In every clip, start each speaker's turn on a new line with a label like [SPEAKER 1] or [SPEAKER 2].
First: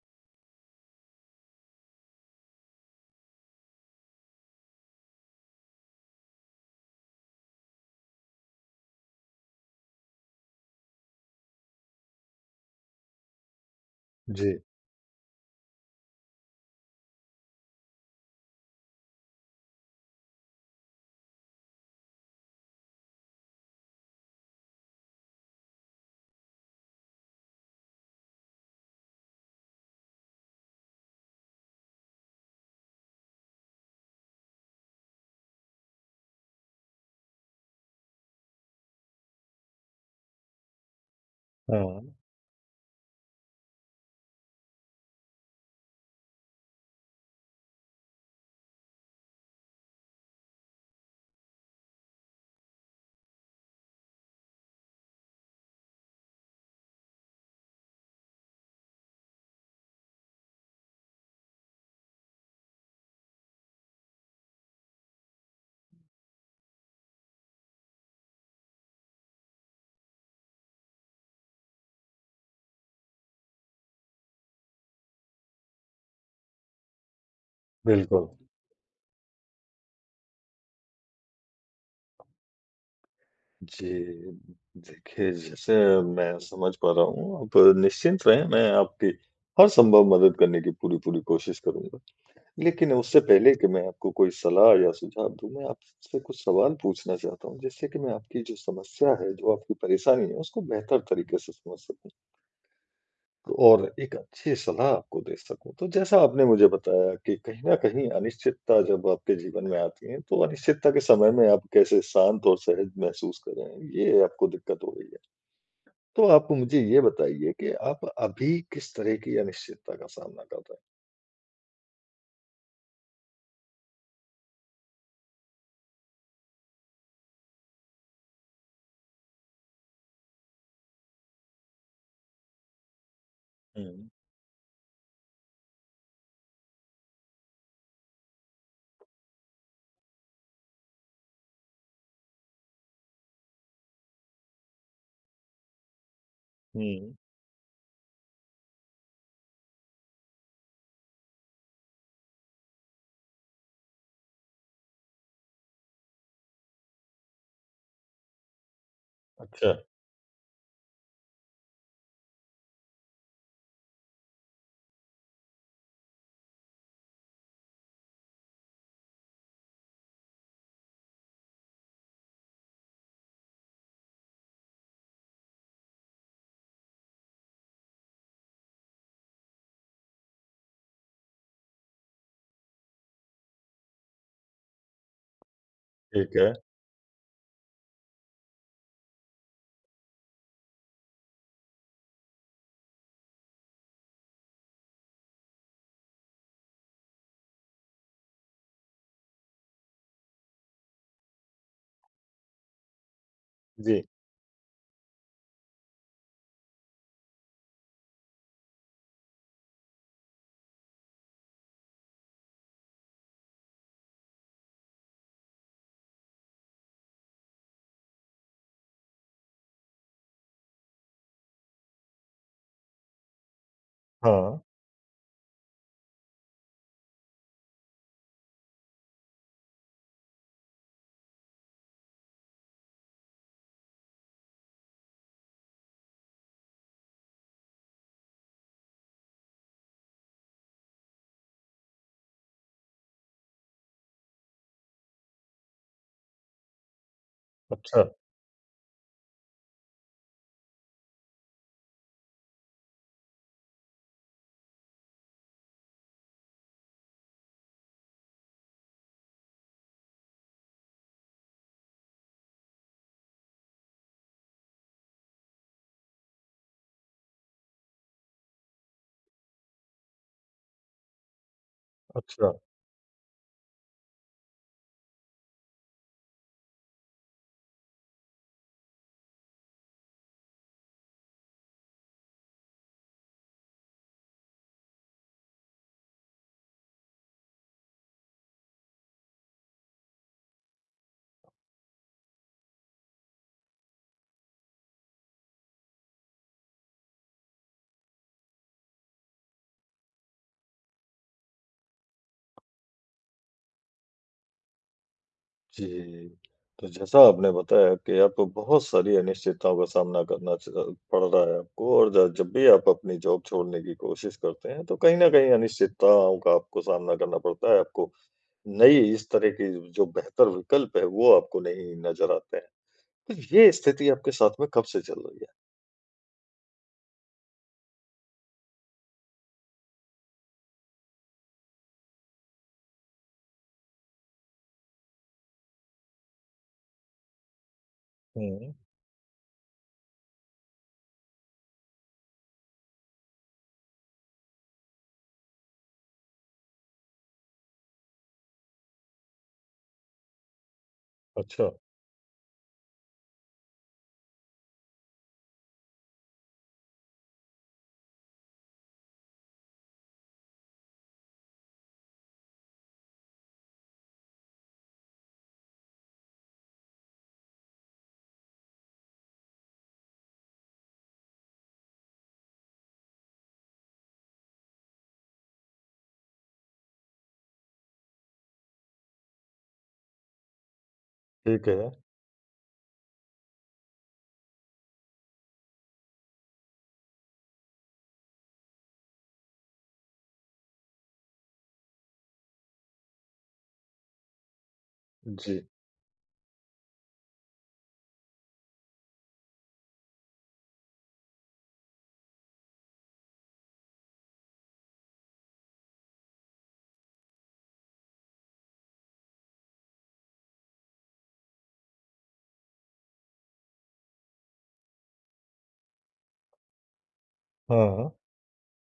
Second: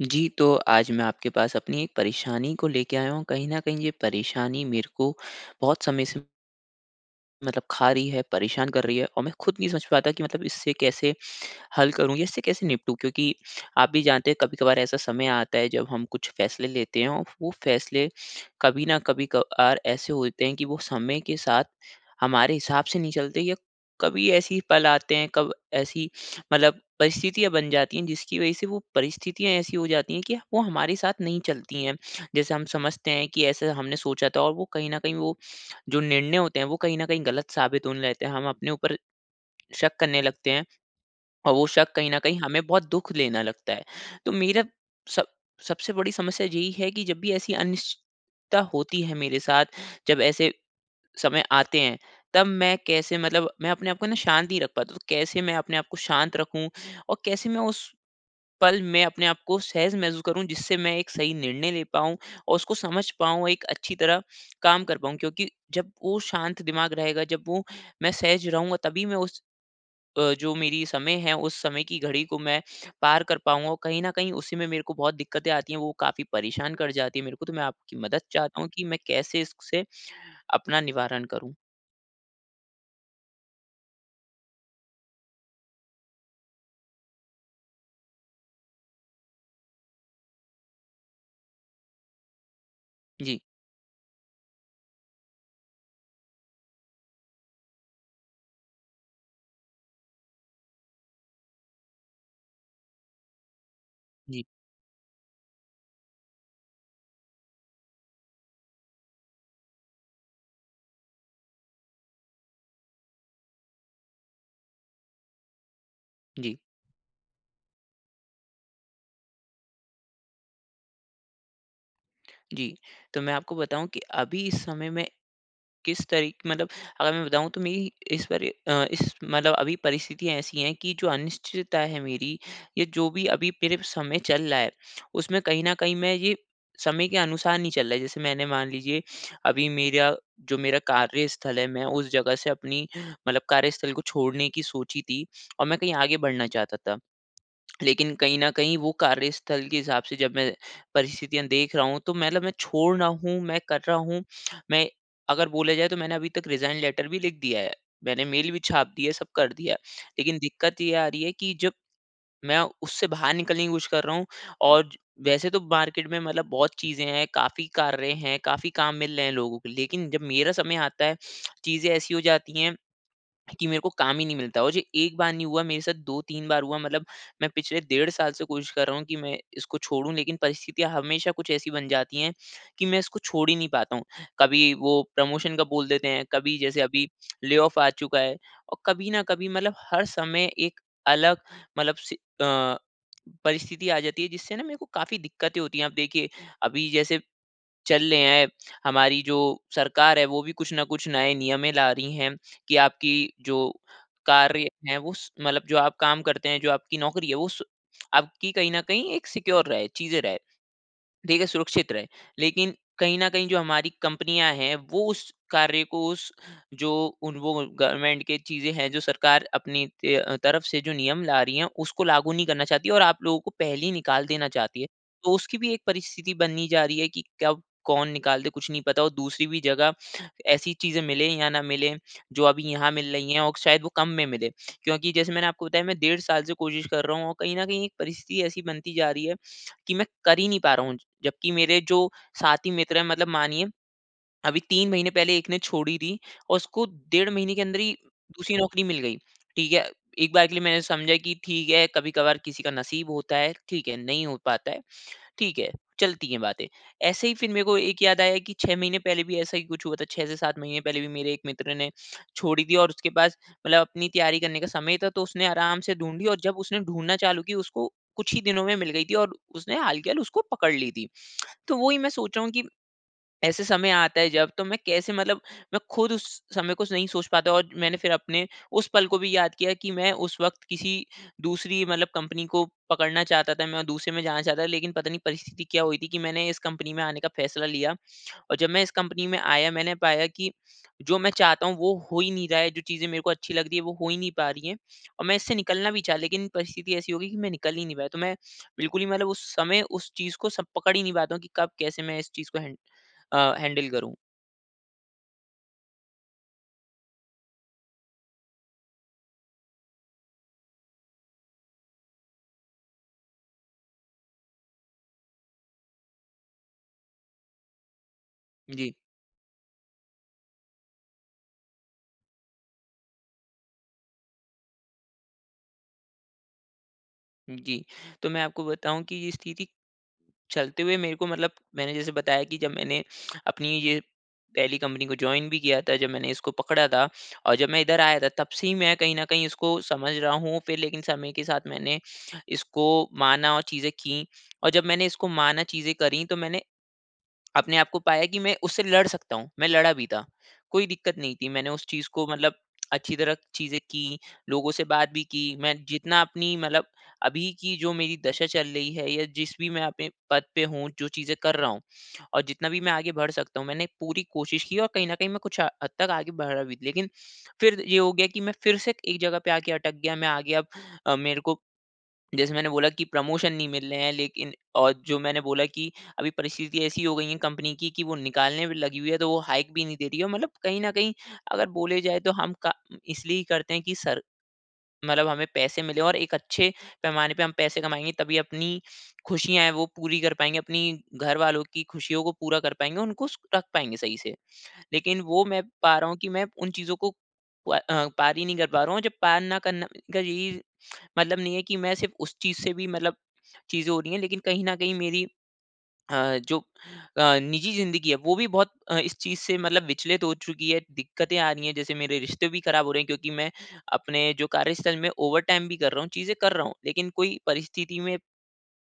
[SPEAKER 1] जी, तो आज मैं आपके पास अपनी एक परेशानी को लेके आया हूँ। कहीं न कहीं ये परेशानी मेरे को बहुत समय से मतलब खा रही है, परेशान कर रही है और मैं खुद नहीं समझ पाता कि मतलब इससे कैसे हल करूँ या इससे कैसे निपटूँ? क्योंकि आप भी जानते हैं
[SPEAKER 2] जी,
[SPEAKER 1] कभी-कभार ऐसा समय आता है जब हम कुछ फैसले लेते हैं, और वो फैसले कभी ना कभी कभार ऐसे होते हैं कि वो समय के साथ हमारे हिसाब से नहीं चलते, या कभी ऐसी पल आते हैं, कब ऐसी मतलब परिस्थितियाँ बन जाती हैं, जिसकी वज़ह से वो परिस्थितियाँ ऐसी हो जाती हैं कि वो हमारे साथ नहीं चलती हैं। जैसे हम समझते हैं कि ऐसा हमने सोचा था, और वो कहीं न कहीं वो जो निर्णय होते हैं वो कहीं न कहीं गलत साबित होने लगते हैं। हम अपने ऊपर शक करने लगते हैं, और वो शक
[SPEAKER 2] हाँ,
[SPEAKER 1] कहीं न कहीं हमें बहुत दुःख लेना लगता है। तो मेरा सब सबसे बड़ी समस्या यही है कि जब भी ऐसी अनिश्चितता होती है मेरे साथ, जब ऐसे समय आते हैं, तब मैं कैसे मतलब मैं अपने आप को ना, शांत नहीं रख पाता। तो कैसे मैं अपने आप को शांत रखूँ, और कैसे मैं उस पल मैं अपने आप को सहज महसूस करूँ, जिससे मैं एक सही निर्णय ले पाऊँ और उसको समझ पाऊँ, एक अच्छी तरह काम कर पाऊँ। क्योंकि जब वो शांत दिमाग रहेगा, जब वो मैं सहज रहूँगा, तभी मैं उस जो मेरी समय है, उस समय की घड़ी को मैं पार कर पाऊँगा। कहीं न कहीं उसी में मेरे को बहुत दिक्कतें आती हैं, वो काफ़ी परेशान कर जाती हैं मेरे को। तो मैं आपकी मदद
[SPEAKER 2] बिल्कुल।
[SPEAKER 1] चाहता हूँ कि मैं कैसे इससे अपना निवारण करूँ?
[SPEAKER 2] जी, देखिए जैसे मैं समझ पा रहा हूँ, आप निश्चिंत रहें, मैं आपकी हर संभव मदद करने की पूरी-पूरी कोशिश करूँगा। लेकिन उससे
[SPEAKER 1] जी,
[SPEAKER 2] पहले कि मैं आपको कोई सलाह या सुझाव दूँ, मैं आपसे कुछ सवाल पूछना चाहता हूँ, जिससे कि मैं आपकी जो समस्या है, जो आपकी परेशानी है, उसको बेहतर तरीके से समझ सकूँ। और एक
[SPEAKER 1] जी,
[SPEAKER 2] अच्छी सलाह आपको दे सकूँ। तो जैसा आपने मुझे बताया कि कहीं न कहीं अनिश्चितता जब आपके जीवन में आती है, तो अनिश्चितता के समय में आप कैसे शांत और सहज महसूस कर रहे हैं, ये आपको दिक्कत हो रही है। तो आप
[SPEAKER 1] जी,
[SPEAKER 2] मुझे ये बताइए कि आप अभी किस तरह की अनिश्चितता का सामना कर रहे
[SPEAKER 1] जी। तो मैं आपको बताऊँ कि अभी इस समय मैं किस तरीके मतलब, अगर मैं बताऊँ, तो मेरी इस पर इस मतलब अभी परिस्थितियाँ ऐसी हैं कि जो अनिश्चितता है मेरी, ये जो भी अभी मेरे
[SPEAKER 2] हैं?
[SPEAKER 1] समय चल रहा है, उसमें कहीं न कहीं मैं ये समय के अनुसार नहीं चल रहा है। जैसे मैंने, मान लीजिए, अभी मेरा जो मेरा कार्यस्थल है, मैं उस जगह से अपनी मतलब कार्यस्थल को छोड़ने की सोची थी, और मैं कहीं आगे बढ़ना चाहता
[SPEAKER 2] हुँ,
[SPEAKER 1] था।
[SPEAKER 2] हुँ।
[SPEAKER 1] लेकिन कहीं न कहीं वो कार्यस्थल के हिसाब से जब मैं परिस्थितियाँ देख रहा हूँ, तो मतलब मैं छोड़ रहा हूँ, मैं कर रहा हूँ। मैं, अगर बोला जाए, तो मैंने अभी तक रिज़ाइन लेटर भी लिख दिया है। मैंने मेल भी छाप दी है, सब कर
[SPEAKER 2] अच्छा,
[SPEAKER 1] दिया है। लेकिन दिक्कत ये आ रही है कि जब मैं उससे बाहर निकलने की कोशिश कर रहा हूँ और वैसे तो मार्केट में मतलब बहुत चीज़ें हैं, काफ़ी कार्य हैं, काफ़ी काम मिल रहे हैं लोगों को। लेकिन जब मेरा समय आता है, चीज़ें ऐसी हो जाती हैं कि मेरे को काम ही नहीं मिलता, और ये एक बार नहीं हुआ मेरे साथ, 2-3 बार हुआ मतलब मैं पिछले डेढ़ साल से कोशिश कर रहा हूँ कि मैं इसको छोड़ूँ, लेकिन परिस्थितियाँ हमेशा कुछ ऐसी बन जाती हैं कि मैं इसको छोड़ ही नहीं पाता हूँ। कभी वो प्रमोशन का बोल देते हैं,
[SPEAKER 2] ठीक है।
[SPEAKER 1] कभी जैसे अभी ले ऑफ आ चुका है, और कभी न कभी मतलब हर समय एक अलग मतलब अ, परिस्थिति आ जाती है, जिससे ना मेरे को काफ़ी दिक्कतें होती हैं। आप देखिए अभी जैसे चल रहे हैं। हमारी जो सरकार है वो भी कुछ न कुछ नए नियमें ला रही हैं कि आपकी जो
[SPEAKER 2] जी।
[SPEAKER 1] कार्य है वो स मतलब जो आप काम करते हैं, जो आपकी नौकरी है वो स आपकी कहीं न कहीं एक सिक्योर रहे, चीज़ें रहे। देखिए, सुरक्षित रहे। लेकिन कहीं न कहीं जो हमारी कंपनियाँ हैं वो उस कार्य को उस जो उन वो गवर्नमेंट के चीज़ें हैं जो सरकार अपनी तरफ से जो नियम ला रही हैं, उसको लागू नहीं करना चाहती है, और आप लोगों को पहले ही निकाल देना
[SPEAKER 2] हाँ,
[SPEAKER 1] चाहती है। तो उसकी भी एक परिस्थिति बननी जा रही है कि कब कौन निकाल दे कुछ नहीं पता, और दूसरी भी जगह ऐसी चीज़ें मिलें या ना मिलें जो अभी यहाँ मिल रही हैं, और शायद वो कम में मिले। क्योंकि जैसे मैंने आपको बताया, मैं डेढ़ साल से कोशिश कर रहा हूँ, और कहीं न कहीं एक परिस्थिति ऐसी बनती जा रही है कि मैं कर ही नहीं पा रहा हूँ। जबकि मेरे जो साथी मित्र हैं, मतलब मानिए अभी 3 महीने पहले एक ने छोड़ी थी, और उसको डेढ़ महीने के अंदर ही
[SPEAKER 2] अच्छा,
[SPEAKER 1] दूसरी नौकरी मिल गई। ठीक है, एक बार के लिए मैंने समझा कि ठीक है, कभी-कभार किसी का नसीब होता है, ठीक है, नहीं हो पाता है। ठीक है, चलती हैं बातें। ऐसे ही फिर मेरे को एक याद आया कि 6 महीने पहले भी ऐसा ही कुछ हुआ था, 6 से 7 महीने पहले भी मेरे एक मित्र ने छोड़ी थी, और उसके पास मतलब अपनी तैयारी करने का समय था, तो उसने आराम से ढूँढी, और जब उसने ढूँढना चालू की, उसको कुछ ही दिनों में मिल गई थी, और उसने हाल-के-हाल उसको पकड़ ली थी। तो वही मैं सोच रहा हूँ
[SPEAKER 2] अच्छा।
[SPEAKER 1] कि ऐसे समय आता है, जब तो मैं कैसे मतलब मैं खुद उस समय को नहीं सोच पाता, और मैंने फिर अपने उस पल को भी याद किया कि मैं उस वक़्त किसी दूसरी मतलब कंपनी को पकड़ना चाहता था, मैं दूसरे में जाना चाहता था, लेकिन पता नहीं परिस्थिति क्या हुई थी कि मैंने इस कंपनी में आने का फैसला लिया। और जब मैं इस कंपनी में आया, मैंने पाया कि जो मैं चाहता हूँ वो हो ही नहीं रहा है, जो चीज़ें मेरे को अच्छी लग रही है वो हो ही नहीं पा रही हैं, और मैं इससे निकलना भी चाहा, लेकिन परिस्थिति ऐसी हो गई कि मैं निकल ही नहीं पाया। तो मैं बिल्कुल ही मतलब उस समय उस चीज़ को सब पकड़ ही नहीं पाता हूँ कि कब कैसे मैं इस चीज़ को हैंडल करूँ।
[SPEAKER 2] जी। तो जैसा आपने बताया कि आपको बहुत सारी अनिश्चितताओं का सामना करना पड़ रहा है आपको और ज जब भी आप अपनी जॉब छोड़ने की कोशिश करते हैं, तो कहीं न कहीं अनिश्चितताओं का आपको सामना करना पड़ता है। आपको
[SPEAKER 1] जी,
[SPEAKER 2] नई इस तरह की जो बेहतर विकल्प है, वो आपको नहीं नज़र आते हैं। तो ये स्थिति आपके साथ में कब से चल रही है?
[SPEAKER 1] जी। तो मैं आपको बताऊँ कि ये स्थिति चलते हुए मेरे को मतलब, मैंने जैसे बताया कि जब मैंने अपनी ये पहली कंपनी को ज्वाइन भी किया था, जब मैंने इसको पकड़ा था और जब मैं इधर आया था, तब से
[SPEAKER 2] हुँ।
[SPEAKER 1] ही मैं कहीं ना कहीं इसको समझ रहा हूँ, फिर लेकिन समय के साथ मैंने इसको माना और चीज़ें की। और जब मैंने इसको माना, चीज़ें करी, तो मैंने अपने आप को पाया कि मैं उससे लड़ सकता हूँ, मैं लड़ा भी था। कोई दिक्कत नहीं थी,
[SPEAKER 2] अच्छा।
[SPEAKER 1] मैंने
[SPEAKER 2] है?
[SPEAKER 1] उस चीज़ को मतलब अच्छी तरह चीज़ें की, लोगों से बात भी की। मैं जितना अपनी मतलब अभी की जो मेरी दशा चल रही है, या जिस भी मैं अपने पद पे हूँ, जो चीज़ें कर रहा हूँ और जितना भी मैं आगे बढ़ सकता हूँ, मैंने पूरी कोशिश की, और कहीं न कहीं मैं कुछ ह हद तक आगे बढ़ा भी। लेकिन फिर ये हो गया कि मैं फिर से एक जगह पे आके अटक गया, मैं आगे अब मेरे को जैसे मैंने बोला कि प्रमोशन नहीं मिल रहे हैं, लेकिन और जो मैंने बोला कि अभी परिस्थिति ऐसी हो गई है कंपनी की कि वो निकालने में लगी हुई है, तो वो हाइक भी नहीं दे रही है, मतलब कहीं ना कहीं, अगर
[SPEAKER 2] ठीक है।
[SPEAKER 1] बोले जाए, तो हम का इसलिए ही करते हैं कि सर मतलब हमें पैसे मिले, और एक अच्छे पैमाने पे हम पैसे कमाएंगे, तभी अपनी खुशियां हैं वो पूरी कर पाएंगे, अपनी घर वालों की खुशियों को पूरा कर पाएंगे, उनको रख पाएंगे सही से। लेकिन वो
[SPEAKER 2] जी।
[SPEAKER 1] मैं पा रहा हूँ कि मैं उन चीज़ों को पार ही नहीं कर पा रहा हूँ। जब पार ना करना का यही मतलब नहीं है कि मैं सिर्फ़ उस चीज़ से भी मतलब चीज़ें हो रही हैं, लेकिन कहीं न कहीं मेरी जो निजी ज़िंदगी है, वो भी बहुत इस चीज़ से मतलब विचलित हो चुकी है, दिक्कतें आ रही हैं। जैसे मेरे रिश्ते भी खराब हो रहे हैं क्योंकि मैं अपने जो कार्यस्थल में ओवरटाइम भी कर रहा हूँ, चीज़ें कर रहा हूँ, लेकिन कोई परिस्थिति
[SPEAKER 2] हाँ।
[SPEAKER 1] में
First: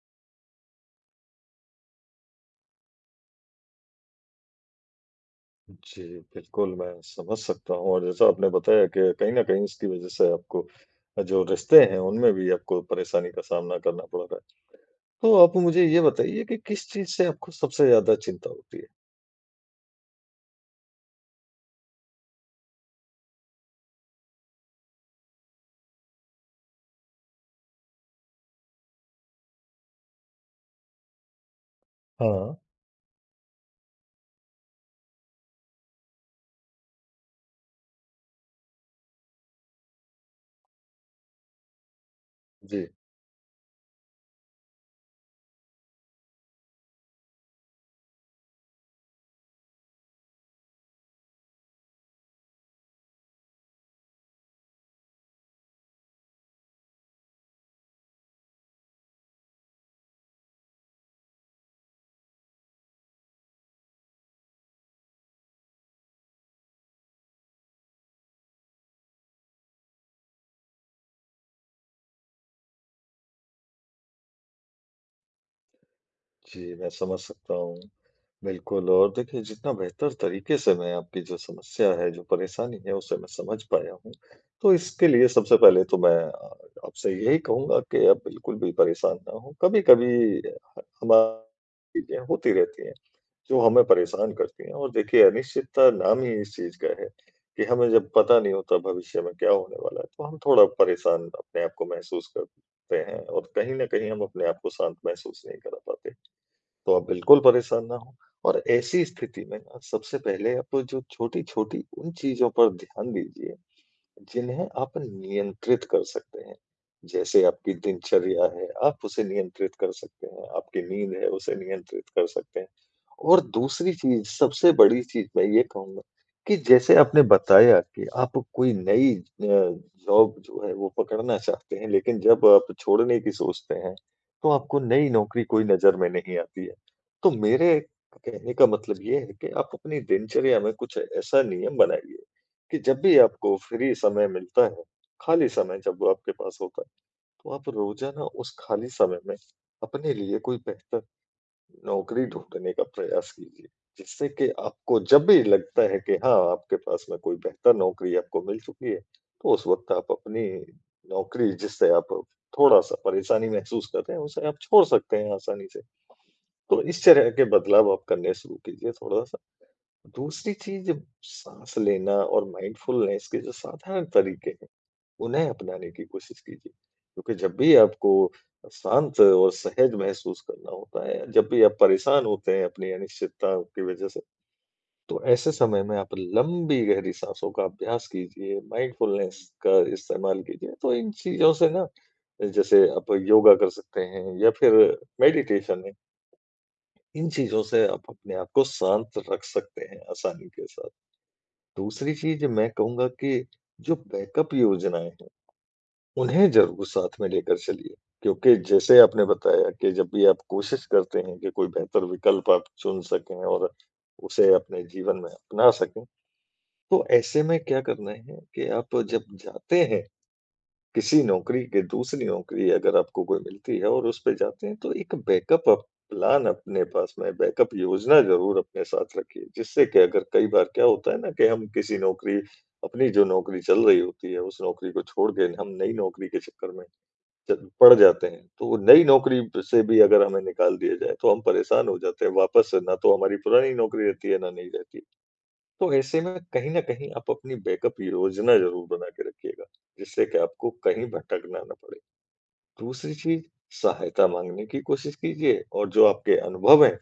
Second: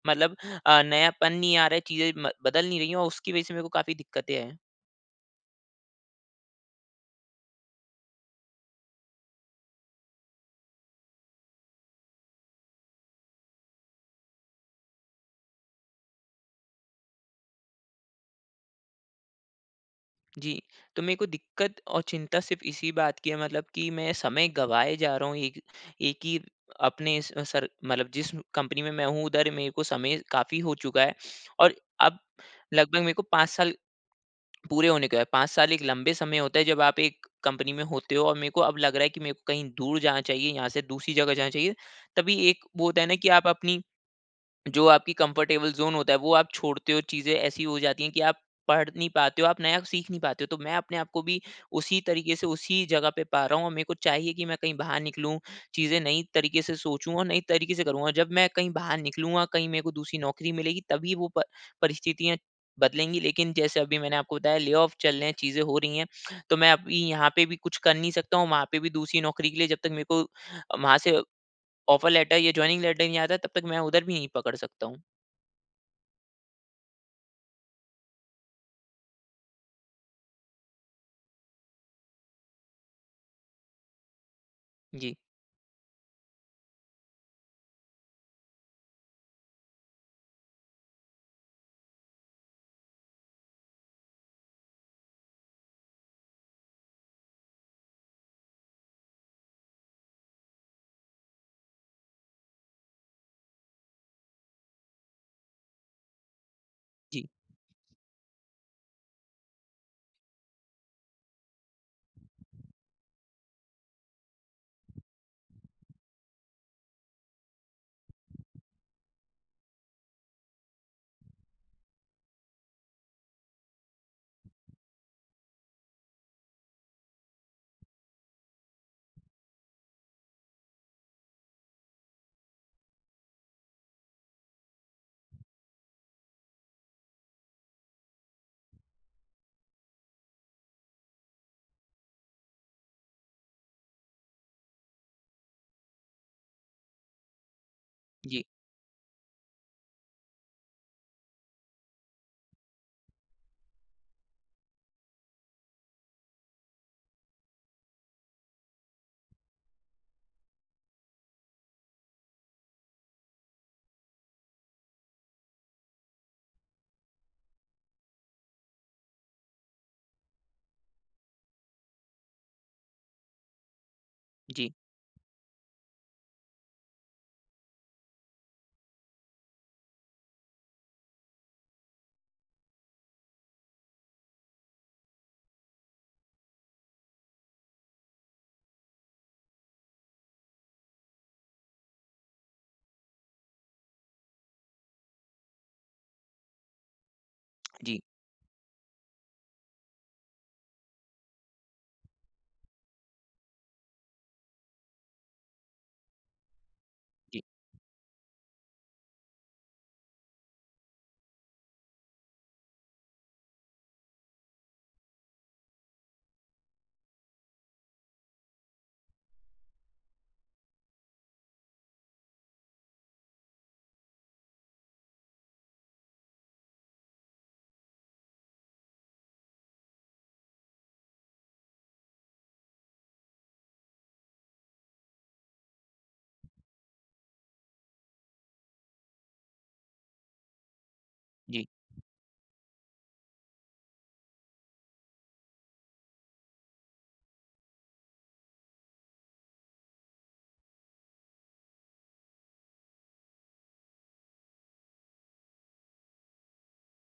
[SPEAKER 1] मतलब नयापन नहीं आ रहा है, चीज़ें म बदल नहीं रही हैं, और उसकी वज़ह से मेरे को काफ़ी दिक्कतें हैं।
[SPEAKER 2] जी, बिल्कुल, मैं समझ सकता हूँ और जैसा आपने बताया कि कहीं न कहीं इसकी वज़ह से आपको जो रिश्ते हैं, उनमें भी आपको परेशानी का सामना करना पड़ रहा है। तो आप मुझे ये बताइए कि किस चीज़ से आपको सबसे ज़्यादा चिंता होती है?
[SPEAKER 1] जी। तो मेरे को दिक्कत और चिंता सिर्फ़ इसी बात की है, मतलब कि मैं समय गँवाए जा रहा हूँ एक एक ही अपने स सर मतलब जिस कंपनी में मैं हूँ उधर मेरे को समय काफ़ी हो चुका है, और अब
[SPEAKER 2] हाँ।
[SPEAKER 1] लगभग मेरे को 5 साल पूरे होने को है। 5 साल एक लंबे समय होता है जब आप एक कंपनी में होते हो, और मेरे को अब लग रहा है कि मेरे को कहीं दूर जाना चाहिए, यहाँ से दूसरी जगह जाना चाहिए। तभी एक वो
[SPEAKER 2] जी,
[SPEAKER 1] होता है ना कि आप अपनी जो आपकी कंफर्टेबल ज़ोन होता है वो आप छोड़ते हो, चीज़ें ऐसी हो जाती हैं कि आप पढ़ नहीं पाते हो, आप नया सीख नहीं पाते हो। तो मैं अपने आप को भी उसी तरीके से उसी जगह पे पा रहा हूँ, और मेरे को चाहिए कि मैं कहीं बाहर निकलूँ, चीज़ें नई तरीके से सोचूँ, और नई तरीके से करूँगा। जब मैं कहीं बाहर निकलूँगा, कहीं मेरे को दूसरी नौकरी मिलेगी, तभी वो प परिस्थितियाँ बदलेंगी। लेकिन जैसे अभी मैंने आपको बताया, ले ऑफ चल रहे हैं, चीज़ें हो रही हैं, तो मैं अभी यहाँ पे भी कुछ कर नहीं सकता हूँ, वहाँ पे भी दूसरी नौकरी के लिए जब तक मेरे को वहाँ से ऑफर लेटर या जॉइनिंग लेटर नहीं आता, तब तक मैं उधर भी नहीं पकड़ सकता हूँ।
[SPEAKER 2] जी, मैं समझ सकता हूँ। बिल्कुल और देखिए जितना बेहतर तरीके से मैं आपकी जो समस्या है, जो परेशानी है उसे मैं समझ पाया हूँ। तो इसके
[SPEAKER 1] जी,
[SPEAKER 2] लिए सबसे पहले तो मैं आपसे यही कहूँगा कि आप बिल्कुल भी परेशान ना हों। कभी-कभी ह हमारी चीज़ें होती रहती हैं, जो हमें परेशान करती हैं और देखिए अनिश्चितता नाम ही इस चीज़ का है कि हमें जब पता नहीं होता भविष्य में क्या होने वाला है, तो हम थोड़ा परेशान अपने आप को महसूस करते हैं और कहीं न कहीं हम अपने आप को शांत महसूस नहीं करा पाते। तो आप
[SPEAKER 1] जी,
[SPEAKER 2] बिल्कुल परेशान ना हों और ऐसी स्थिति में ना सबसे पहले आप जो छोटी-छोटी उन चीज़ों पर ध्यान दीजिए, जिन्हें आप नियंत्रित कर सकते हैं। जैसे आपकी दिनचर्या है, आप उसे नियंत्रित कर सकते हैं, आपकी नींद है, उसे नियंत्रित कर सकते हैं। और दूसरी चीज़, सबसे बड़ी चीज़ मैं ये कहूँगा कि जैसे आपने बताया कि आप कोई नई जॉब जो है वो पकड़ना चाहते हैं, लेकिन जब आप छोड़ने की सोचते हैं, तो आपको नई नौकरी कोई नज़र में नहीं आती है। तो मेरे कहने का मतलब ये है कि आप अपनी दिनचर्या में कुछ ऐसा नियम बनाइए कि जब भी आपको फ्री समय मिलता है, खाली समय जब वो आपके पास होता है, तो आप रोज़ाना
[SPEAKER 1] जी,
[SPEAKER 2] उस खाली समय में अपने लिए कोई बेहतर नौकरी ढूँढने का प्रयास कीजिए, जिससे कि आपको जब भी लगता है कि हाँ, आपके पास में कोई बेहतर नौकरी आपको मिल चुकी है, तो उस वक़्त आप अपनी नौकरी जिससे आप थोड़ा-सा परेशानी महसूस कर रहे हैं, उसे आप छोड़ सकते हैं आसानी से। तो इस तरह के बदलाव आप करने शुरू कीजिए थोड़ा-सा। दूसरी चीज़, साँस लेना और माइंडफुलनेस के जो साधारण तरीके हैं
[SPEAKER 1] जी,
[SPEAKER 2] उन्हें अपनाने की कोशिश कीजिए। क्योंकि जब भी आपको शांत और सहज महसूस करना होता है, जब भी आप परेशान होते हैं अपनी अनिश्चितताओं की वज़ह से, तो ऐसे समय में आप लंबी गहरी साँसों का अभ्यास कीजिए, माइंडफुलनेस का इस्तेमाल कीजिए। तो इन चीज़ों से ना जैसे आप योगा कर सकते हैं या फिर मेडिटेशन है, इन चीज़ों से
[SPEAKER 1] जी,
[SPEAKER 2] आप अपने आप को शांत रख सकते हैं आसानी के साथ। दूसरी चीज़ मैं कहूँगा कि जो बैकअप योजनाएँ हैं उन्हें ज़रूर साथ में
[SPEAKER 1] जी,
[SPEAKER 2] लेकर चलिए, क्योंकि जैसे आपने बताया कि जब भी आप कोशिश करते हैं कि कोई बेहतर विकल्प आप चुन सकें और उसे अपने जीवन में अपना सकें, तो ऐसे में क्या करना है कि आप जब जाते हैं किसी नौकरी के दूसरी नौकरी अगर आपको कोई मिलती है और उस पे जाते हैं, तो एक बैकअप आप प्लान अपने पास में बैकअप योजना ज़रूर अपने साथ रखिए, जिससे कि अगर कई बार क्या होता है ना कि हम किसी नौकरी अपनी जो नौकरी चल रही होती है, उस नौकरी को छोड़ के हम नई नौकरी के चक्कर में च पड़ जाते हैं, तो वो नई नौकरी प से भी अगर हमें निकाल दिया जाए, तो हम
[SPEAKER 1] जी,
[SPEAKER 2] परेशान हो जाते हैं वापस से, ना तो हमारी पुरानी नौकरी रहती है, ना नहीं रहती है। तो ऐसे में कहीं न कहीं आप अपनी बैकअप योजना ज़रूर बना के रखिएगा, जिससे कि आपको कहीं भटकना ना पड़े। दूसरी चीज़ सहायता माँगने की कोशिश कीजिए और जो आपके अनुभव हैं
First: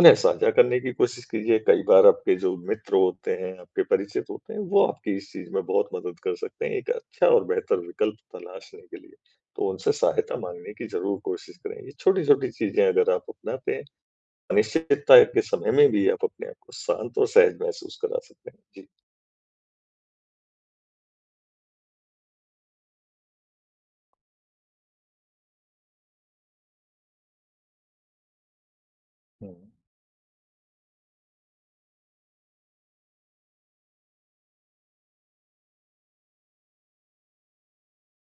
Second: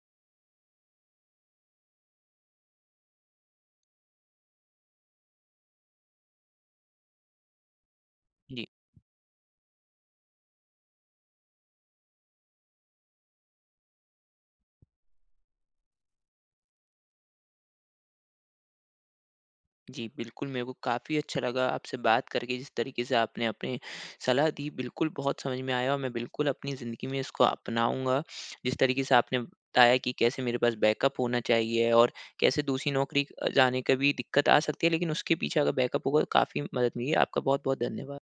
[SPEAKER 2] उन्हें साझा करने की कोशिश कीजिए। कई बार आपके जो मित्र होते हैं, आपके परिचित होते हैं, वो आपकी इस चीज़ में बहुत मदद कर सकते हैं, एक अच्छा और बेहतर विकल्प
[SPEAKER 1] जी,
[SPEAKER 2] तलाशने के लिए। तो उनसे सहायता माँगने की ज़रूर कोशिश करें। ये छोटी-छोटी चीज़ें अगर आप अपनाते हैं, अनिश्चितता के समय में भी आप अपने आप को शांत और सहज महसूस करा सकते हैं। जी।
[SPEAKER 1] जी, बिल्कुल, मेरे को काफ़ी अच्छा लगा आपसे बात करके। जिस तरीके से आपने अपनी सलाह दी, बिल्कुल बहुत समझ में आया, और मैं बिल्कुल अपनी ज़िंदगी में इसको अपनाऊँगा। जिस तरीके से आपने
[SPEAKER 2] हुँ।
[SPEAKER 1] बताया कि कैसे मेरे पास बैकअप होना चाहिए और कैसे दूसरी नौकरी जाने का भी दिक्कत आ सकती है, लेकिन उसके पीछे अगर बैकअप होगा तो काफ़ी मदद मिली। आपका बहुत-बहुत धन्यवाद।